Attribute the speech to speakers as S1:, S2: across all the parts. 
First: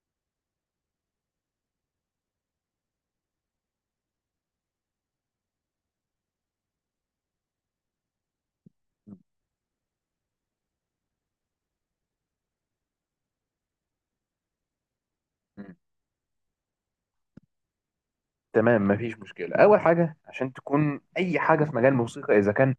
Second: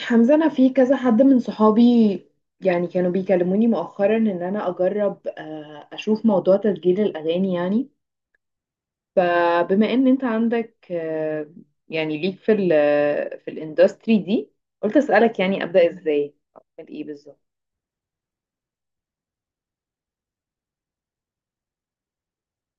S1: حمزة، أنا في كذا حد من صحابي كانوا بيكلموني مؤخرا إن أنا أجرب أشوف موضوع تسجيل الأغاني يعني. فبما إن أنت عندك يعني ليك في في الإندستري دي، قلت أسألك يعني
S2: مم.
S1: أبدأ إزاي، أعمل إيه بالظبط.
S2: تمام، مفيش مشكلة. أول حاجة عشان تكون أي حاجة في مجال الموسيقى، إذا كان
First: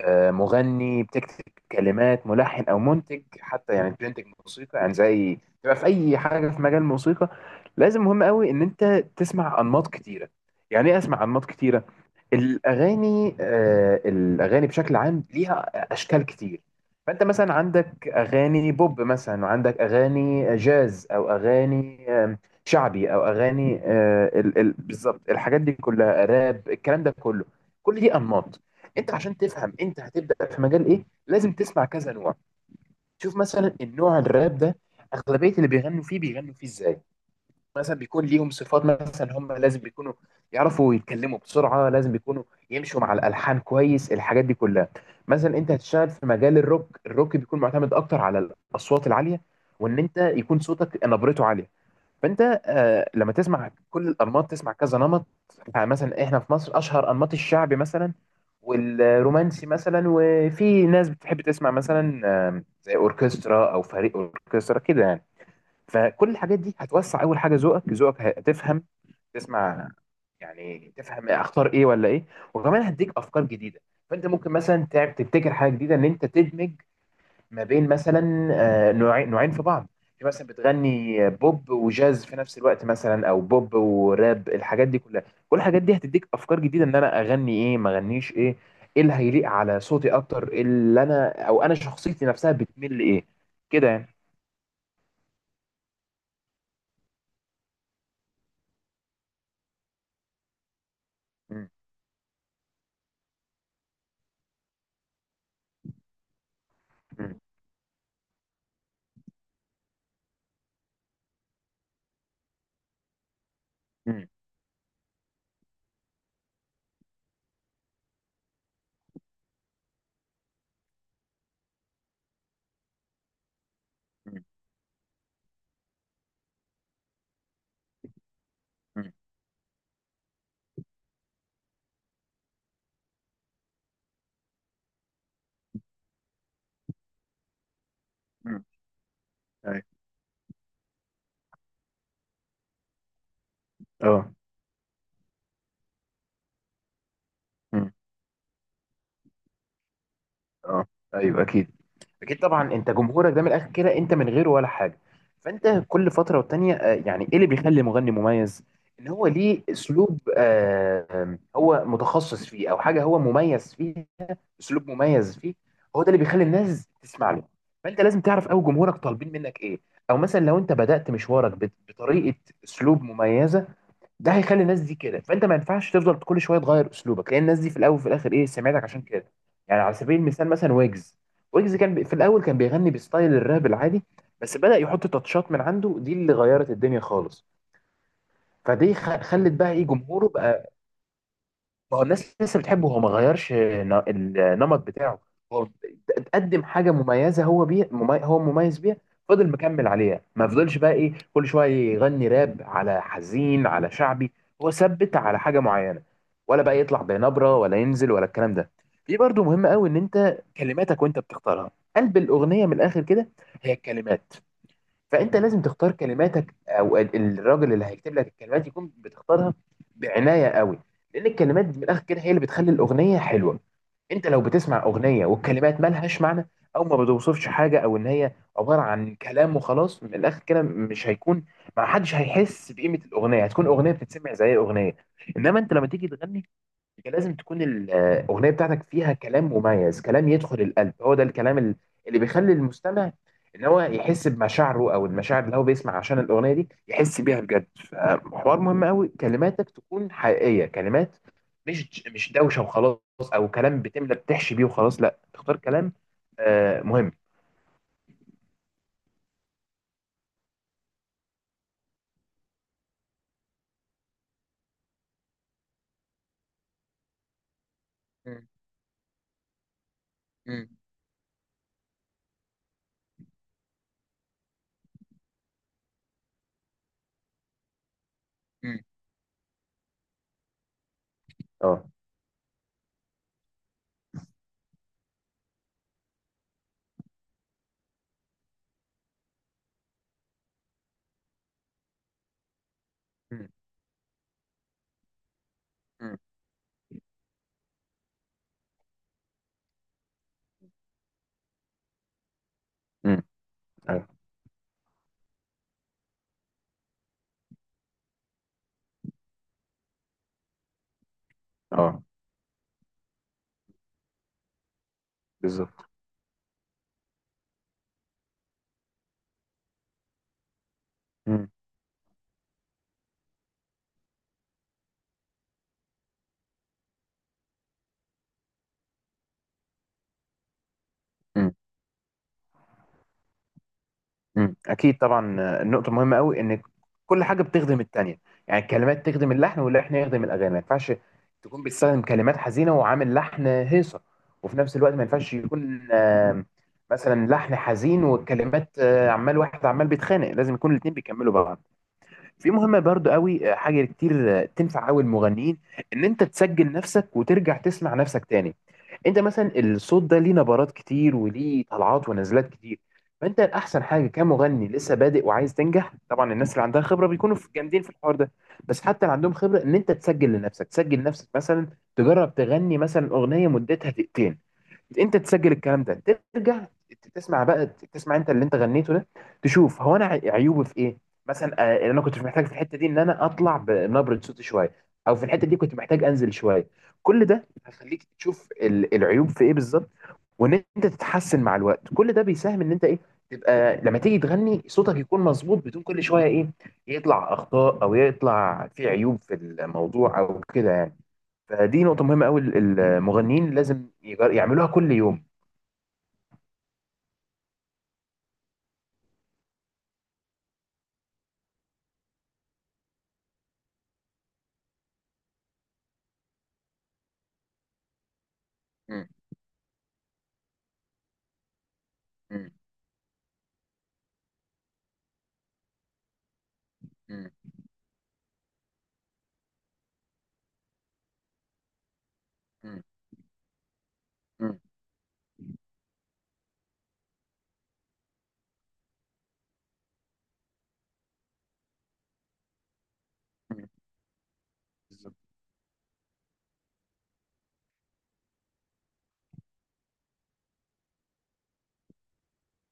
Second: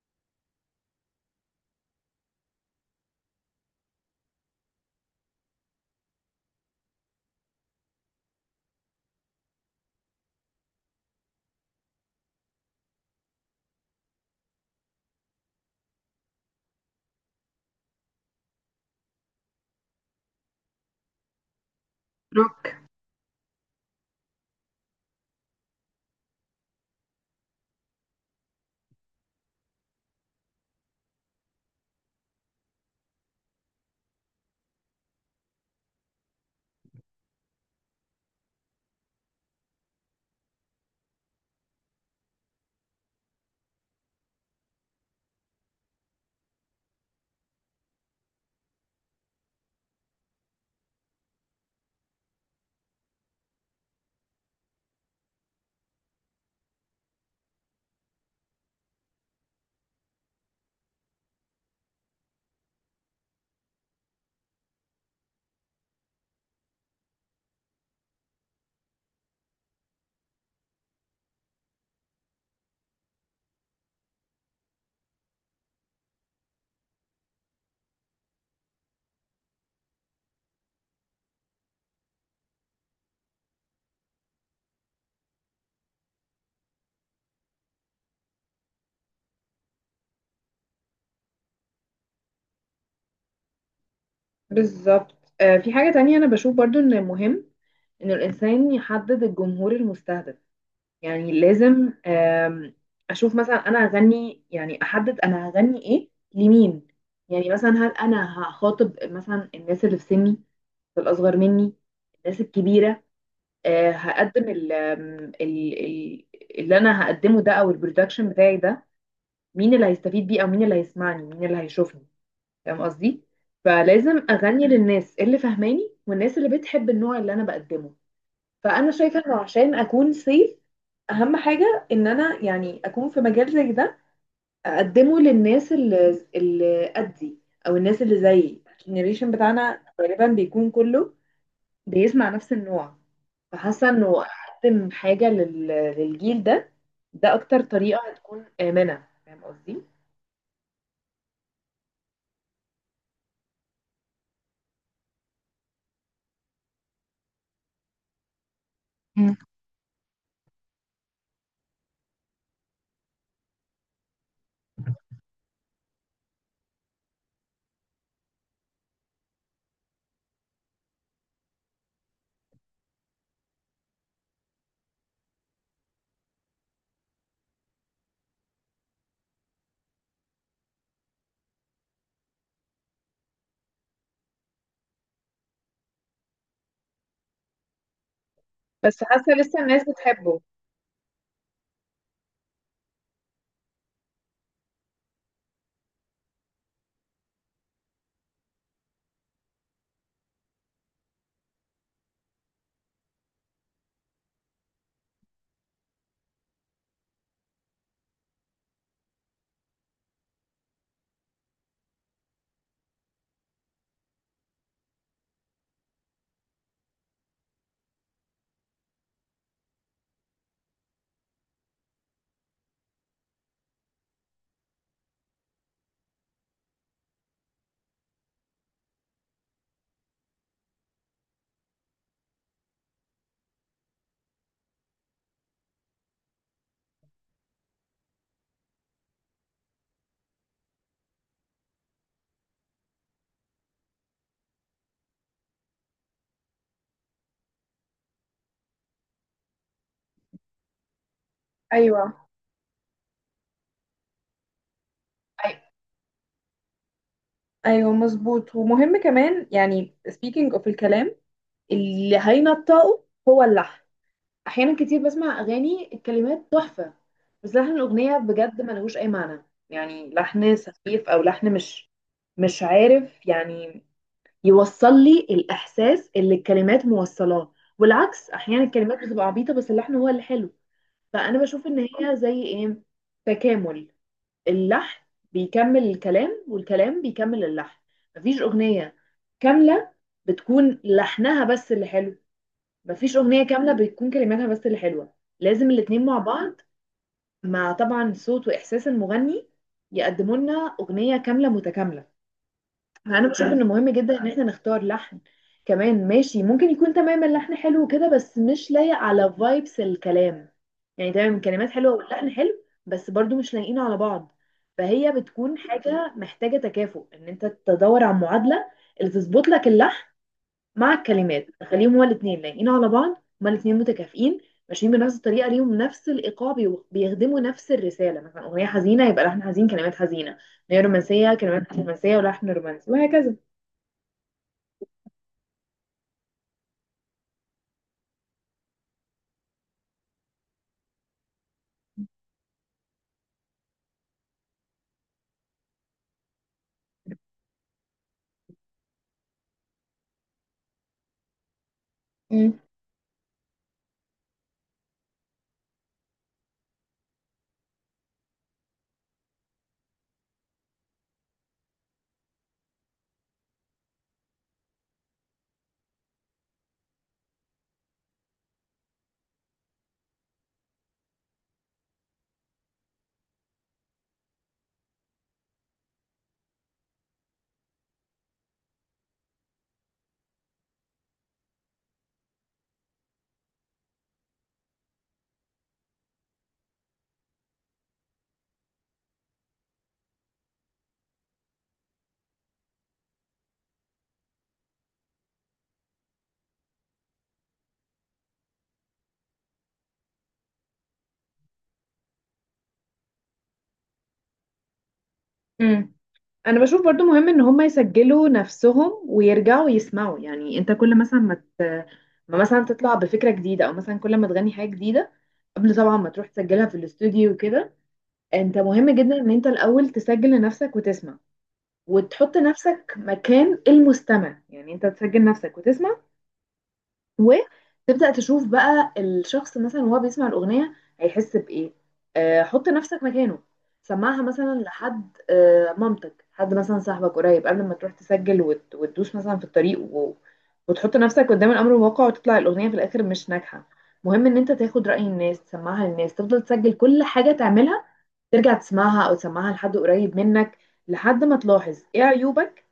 S2: مغني بتكتب كلمات، ملحن أو منتج، حتى يعني بتنتج موسيقى، يعني زي، تبقى في أي حاجة في مجال الموسيقى لازم مهم قوي إن أنت تسمع أنماط كتيرة. يعني إيه أسمع أنماط كتيرة؟ الأغاني بشكل عام ليها أشكال كتير. فأنت مثلا عندك أغاني بوب مثلا، وعندك أغاني جاز، أو أغاني
S1: روك.
S2: شعبي، أو أغاني بالظبط الحاجات دي كلها، راب، الكلام ده كله، كل دي أنماط. أنت عشان تفهم أنت هتبدأ في مجال إيه لازم تسمع كذا نوع. شوف مثلا النوع الراب ده، أغلبية اللي بيغنوا فيه بيغنوا فيه إزاي. مثلا بيكون ليهم صفات، مثلا هم لازم بيكونوا يعرفوا يتكلموا بسرعة، لازم بيكونوا يمشوا مع الألحان كويس، الحاجات دي كلها. مثلا انت هتشتغل في مجال الروك، الروك بيكون معتمد اكتر على الأصوات العالية، وان انت يكون صوتك نبرته عالية. فانت لما تسمع كل الأنماط تسمع كذا نمط. مثلا احنا في مصر اشهر انماط الشعبي مثلا، والرومانسي مثلا، وفي ناس بتحب تسمع مثلا زي اوركسترا او فريق اوركسترا كده يعني. فكل الحاجات دي هتوسع اول حاجه ذوقك ذوقك هتفهم تسمع، يعني تفهم اختار ايه ولا ايه. وكمان هديك افكار جديده. فانت ممكن مثلا تعب تبتكر حاجه جديده ان انت تدمج ما بين مثلا نوعين نوعين في بعض. في مثلا بتغني بوب وجاز في نفس الوقت مثلا، او بوب وراب، الحاجات دي كلها. كل الحاجات دي هتديك افكار جديده، ان انا اغني ايه، ما اغنيش ايه، ايه اللي هيليق على صوتي اكتر، إيه اللي انا او انا شخصيتي نفسها بتميل لايه، كده يعني.
S1: بالظبط. آه، في حاجة تانية أنا بشوف برضو إن مهم إن الإنسان يحدد الجمهور المستهدف. يعني
S2: م-
S1: لازم اشوف مثلا انا هغني، يعني احدد انا هغني ايه لمين.
S2: م-
S1: يعني مثلا هل انا هخاطب مثلا الناس اللي في سني، الاصغر مني، الناس الكبيره؟ آه،
S2: م-
S1: هقدم ال- ال- اللي انا هقدمه ده او البرودكشن بتاعي ده، مين اللي هيستفيد بيه او مين اللي هيسمعني، مين اللي هيشوفني؟ فاهم قصدي؟ فلازم
S2: م-
S1: اغني للناس اللي فهماني والناس اللي بتحب النوع اللي انا بقدمه. فانا
S2: م.
S1: شايفه انه عشان اكون سيف، اهم حاجه ان انا يعني اكون في مجال زي ده، اقدمه للناس اللي قدي، او الناس اللي زيي.
S2: مم.
S1: الجنريشن
S2: أيوة.
S1: بتاعنا غالبا بيكون كله بيسمع نفس النوع، فحاسه انه
S2: اه.
S1: اقدم حاجه للجيل ده. ده اكتر
S2: مم.
S1: طريقه هتكون امنه، فاهم قصدي؟
S2: اه، ايوه، اكيد. اكيد طبعا انت جمهورك ده من الاخر كده انت من غيره ولا حاجه. فانت كل فتره والتانيه يعني ايه اللي بيخلي مغني مميز؟ ان هو
S1: مم.
S2: ليه اسلوب، آه، آم، هو متخصص فيه او حاجه هو مميز فيه، اسلوب مميز فيه، هو ده اللي بيخلي الناس تسمع له. فانت لازم تعرف قوي جمهورك طالبين منك ايه. او مثلا لو انت بدأت مشوارك بطريقه، اسلوب مميزه، ده هيخلي الناس دي كده. فانت ما ينفعش تفضل كل شويه تغير اسلوبك، لان الناس دي في الاول وفي الاخر ايه، سمعتك، عشان كده. يعني على سبيل المثال مثلا ويجز، ويجز كان في الاول كان بيغني بستايل الراب العادي، بس بدأ يحط تاتشات من عنده، دي اللي غيرت الدنيا خالص. فدي
S1: بس حاسه
S2: خلت
S1: لسه
S2: بقى ايه
S1: الناس
S2: جمهوره
S1: بتحبه.
S2: بقى. ما هو الناس لسه بتحبه، هو ما غيرش النمط بتاعه. هو قدم حاجه مميزه، هو مميز بيها. فضل مكمل عليها، ما فضلش بقى ايه كل شويه يغني راب على حزين على شعبي، هو ثبت على حاجه معينه، ولا بقى يطلع بنبره ولا ينزل ولا الكلام ده. في برضو مهم قوي ان انت كلماتك وانت بتختارها، قلب الاغنيه من الاخر كده هي الكلمات. فانت لازم تختار كلماتك، او الراجل اللي هيكتب لك الكلمات يكون بتختارها بعنايه قوي، لان الكلمات من الاخر كده هي اللي بتخلي الاغنيه حلوه. انت لو بتسمع اغنيه والكلمات مالهاش معنى، او ما بتوصفش حاجه، او ان هي عباره عن كلام وخلاص، من الاخر كده مش هيكون، ما حدش هيحس بقيمه الاغنيه، هتكون اغنيه بتتسمع زي اغنيه. انما انت لما تيجي تغني، انت لازم تكون الاغنيه بتاعتك فيها كلام مميز، كلام يدخل القلب، هو ده الكلام اللي بيخلي المستمع ان هو يحس بمشاعره، او المشاعر اللي هو بيسمع عشان الاغنيه دي يحس بيها بجد. فحوار مهم قوي كلماتك تكون حقيقيه، كلمات مش
S1: ايوه.
S2: مش دوشه وخلاص، او كلام بتملى، بتحشي بيه وخلاص، لا، تختار
S1: أي-
S2: كلام مهم.
S1: ايوه، مظبوط. ومهم كمان يعني speaking of الكلام اللي هينطقه، هو اللحن. احيانا كتير بسمع اغاني الكلمات تحفه، بس لحن الاغنيه
S2: مم.
S1: بجد ملهوش اي معنى، يعني لحن
S2: مم.
S1: سخيف او لحن مش عارف يعني يوصل لي الاحساس اللي الكلمات موصلاه. والعكس، احيانا
S2: مم.
S1: الكلمات بتبقى عبيطه بس اللحن هو اللي حلو. فانا بشوف ان
S2: اه.
S1: هي زي ايه، تكامل. اللحن بيكمل الكلام والكلام بيكمل اللحن. مفيش اغنيه كامله بتكون لحنها بس اللي حلو، مفيش اغنيه
S2: مم.
S1: كامله بتكون كلماتها بس اللي حلوه. لازم الاتنين
S2: مم.
S1: مع بعض، مع طبعا صوت واحساس المغني، يقدموا لنا اغنيه كامله متكامله.
S2: امم.
S1: انا بشوف ان مهم
S2: ايوه.
S1: جدا ان احنا نختار لحن كمان ماشي. ممكن يكون تمام اللحن حلو وكده بس مش لايق على فايبس الكلام. يعني تمام الكلمات حلوه
S2: اه.
S1: واللحن حلو بس برضو مش لايقين على بعض. فهي بتكون
S2: بالظبط.
S1: حاجه محتاجه تكافؤ، ان انت تدور على معادله اللي تظبط لك اللحن مع الكلمات، خليهم هما الاثنين لايقين على بعض، هما الاثنين متكافئين ماشيين بنفس الطريقه، ليهم نفس الايقاع، بيخدموا نفس الرساله. مثلا اغنيه حزينه يبقى لحن حزين كلمات حزينه، اغنيه رومانسيه
S2: امم.
S1: كلمات رومانسيه ولحن رومانسي، وهكذا.
S2: مم. اكيد طبعا النقطه مهمه قوي ان كل حاجه بتخدم التانيه، يعني الكلمات تخدم اللحن، واللحن يخدم الاغاني. ما ينفعش تكون بتستخدم كلمات حزينه وعامل لحن هيصه، وفي نفس الوقت ما ينفعش يكون مثلا لحن حزين والكلمات عمال واحد عمال بيتخانق، لازم يكون الاتنين بيكملوا بعض. في
S1: مم.
S2: مهمة برضو قوي، حاجة كتير تنفع قوي المغنيين، ان انت تسجل نفسك وترجع تسمع نفسك تاني. انت مثلا الصوت ده ليه نبرات كتير، وليه طلعات ونزلات كتير. فانت الاحسن حاجة كمغني لسه بادئ وعايز تنجح، طبعا الناس اللي عندها خبرة بيكونوا جامدين في الحوار ده، بس حتى اللي عندهم خبرة، ان انت تسجل لنفسك، تسجل نفسك مثلا تجرب تغني مثلا اغنية مدتها دقيقتين، انت تسجل الكلام ده، ترجع تسمع بقى، تسمع انت اللي انت غنيته ده، تشوف هو انا عيوبه في ايه. مثلا اللي انا كنت محتاج في الحته دي ان انا اطلع بنبره صوتي شويه، او في الحته دي كنت محتاج انزل شويه. كل ده هيخليك تشوف العيوب في ايه بالظبط، وان انت تتحسن مع الوقت. كل ده بيساهم ان انت ايه، تبقى لما تيجي تغني صوتك يكون مظبوط، بدون كل شويه ايه، يطلع اخطاء او يطلع في عيوب في الموضوع، او كده يعني. فدي نقطه مهمه قوي المغنيين لازم يعملوها كل يوم.
S1: مم. انا بشوف برضو مهم ان هم يسجلوا نفسهم ويرجعوا يسمعوا. يعني انت كل مثلا ما مثلا تطلع بفكره جديده، او مثلا كل ما تغني حاجه جديده، قبل طبعا ما تروح تسجلها في الاستوديو وكده، انت مهم
S2: مم.
S1: جدا ان انت الاول تسجل لنفسك وتسمع، وتحط
S2: مم.
S1: نفسك مكان المستمع. يعني انت تسجل نفسك وتسمع،
S2: مم.
S1: وتبدأ تشوف بقى الشخص مثلا وهو بيسمع الأغنية هيحس بإيه. آه، حط
S2: مم.
S1: نفسك مكانه. سمعها مثلا
S2: مم.
S1: لحد، آه، مامتك، حد مثلا صاحبك قريب، قبل ما تروح تسجل وتدوس مثلا في الطريق وتحط نفسك قدام الأمر الواقع وتطلع الأغنية في الآخر مش ناجحة.
S2: مم.
S1: مهم ان انت تاخد رأي
S2: بالظبط.
S1: الناس، تسمعها للناس، تفضل تسجل كل حاجة تعملها، ترجع تسمعها او تسمعها لحد قريب منك، لحد ما تلاحظ ايه عيوبك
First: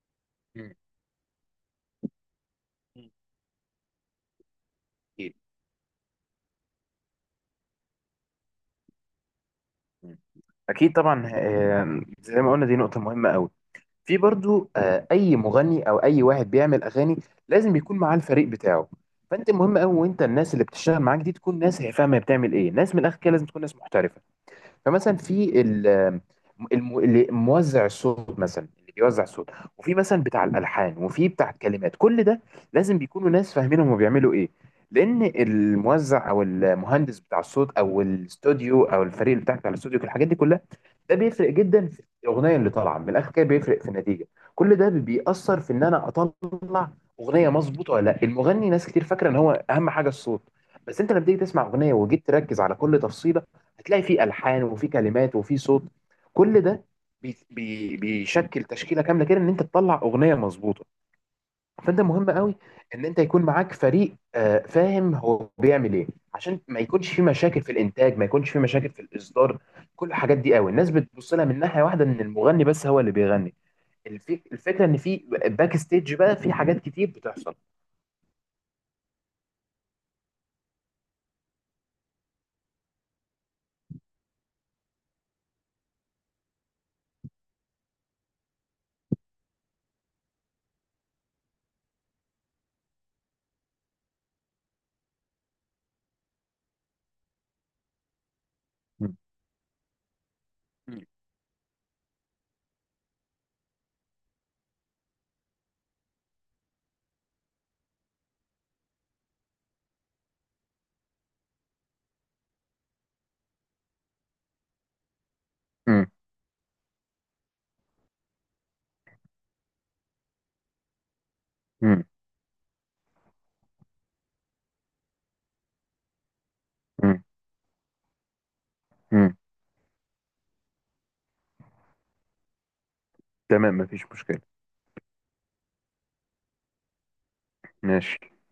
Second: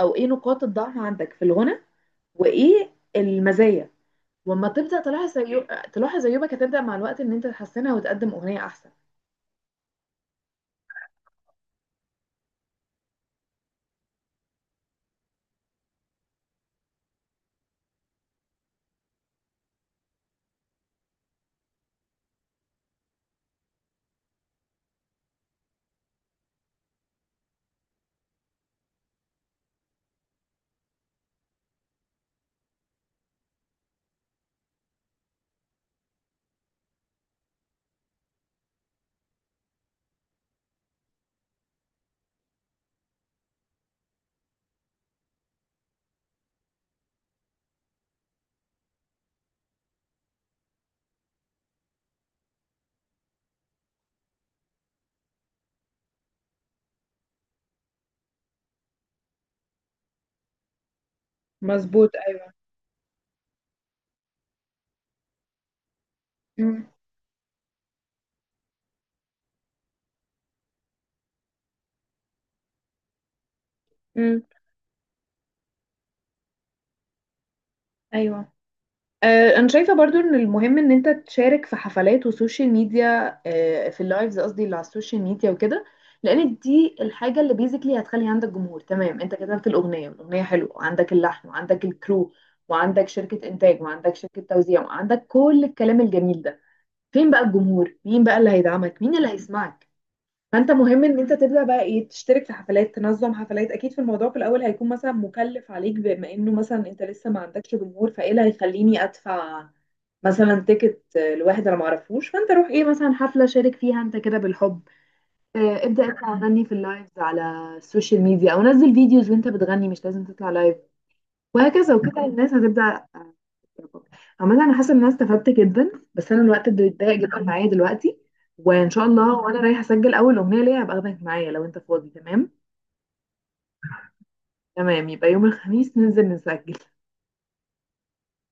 S1: او ايه نقاط
S2: مم.
S1: الضعف عندك في الغنى، وايه
S2: مم.
S1: المزايا. واما تبدا
S2: أكيد.
S1: تلاحظ تلاحظ عيوبك، هتبدا مع الوقت ان انت تحسنها وتقدم اغنيه احسن.
S2: مم. أكيد طبعا، زي ما قلنا دي نقطة مهمة أوي. في برضو أي مغني أو أي واحد بيعمل أغاني لازم يكون معاه الفريق بتاعه. فأنت مهم أوي، وأنت الناس اللي بتشتغل معاك دي تكون ناس هي فاهمة هي بتعمل إيه، ناس من الآخر كده لازم تكون ناس محترفة. فمثلا في اللي موزع الصوت مثلا، اللي بيوزع الصوت، وفي مثلا بتاع الالحان، وفي بتاع الكلمات، كل ده لازم بيكونوا ناس فاهمين هم بيعملوا ايه، لان الموزع او المهندس بتاع الصوت او الاستوديو او الفريق اللي بتاعك على الاستوديو، الحاجات دي كلها ده بيفرق جدا في الاغنيه اللي طالعه، من الاخر كده بيفرق في النتيجه. كل ده بيأثر في ان انا اطلع اغنيه مظبوطه ولا لا. المغني ناس كتير فاكره ان هو اهم حاجه الصوت، بس انت لما تيجي تسمع اغنيه وجيت تركز على كل تفصيله، هتلاقي فيه الحان وفيه كلمات وفيه صوت. كل ده بي بي بيشكل تشكيله كامله كده ان انت تطلع اغنيه مظبوطه. فانت
S1: مظبوط.
S2: مهم
S1: ايوه.
S2: قوي ان انت يكون معاك فريق فاهم هو بيعمل ايه، عشان ما يكونش في مشاكل في الانتاج، ما يكونش في مشاكل في الاصدار. كل الحاجات دي قوي الناس بتبص لها من ناحيه واحده، ان المغني بس هو اللي بيغني،
S1: امم.
S2: الفكره ان في باك ستيج بقى في حاجات كتير بتحصل.
S1: ايوه، آه، انا شايفه برضو ان المهم ان انت تشارك في حفلات وسوشيال ميديا. آه، في اللايفز، قصدي اللي على السوشيال ميديا وكده، لان دي الحاجه اللي بيزيكلي هتخلي عندك جمهور. تمام، انت كتبت الاغنيه والاغنيه حلوه وعندك اللحن وعندك الكرو وعندك شركه انتاج وعندك شركه توزيع وعندك كل الكلام الجميل ده، فين بقى الجمهور، مين بقى اللي هيدعمك،
S2: مم.
S1: مين اللي هيسمعك؟ فانت مهم ان انت تبدا بقى ايه، تشترك في حفلات، تنظم حفلات. اكيد في الموضوع في الاول هيكون مثلا مكلف عليك، بما انه مثلا انت لسه ما عندكش جمهور، فايه اللي هيخليني ادفع مثلا تيكت لواحد انا معرفوش؟ فانت روح ايه مثلا حفله شارك فيها انت كده بالحب. آه، ابدا
S2: مم.
S1: انت غني في اللايفز على السوشيال ميديا، او نزل فيديوز وانت بتغني، مش لازم تطلع لايف، وهكذا.
S2: مم.
S1: وكده الناس هتبدا آه، تعجبك. عموما انا حاسه ان انا استفدت جدا، بس انا الوقت بيتضايق
S2: مم.
S1: جدا معايا دلوقتي. وان شاء
S2: مم.
S1: الله وانا رايحه اسجل اول اغنيه ليا هبقى اخدك معايا لو انت فاضي، تمام؟
S2: تمام، مفيش مشكله.
S1: تمام، يبقى يوم الخميس ننزل نسجل.
S2: ماشي.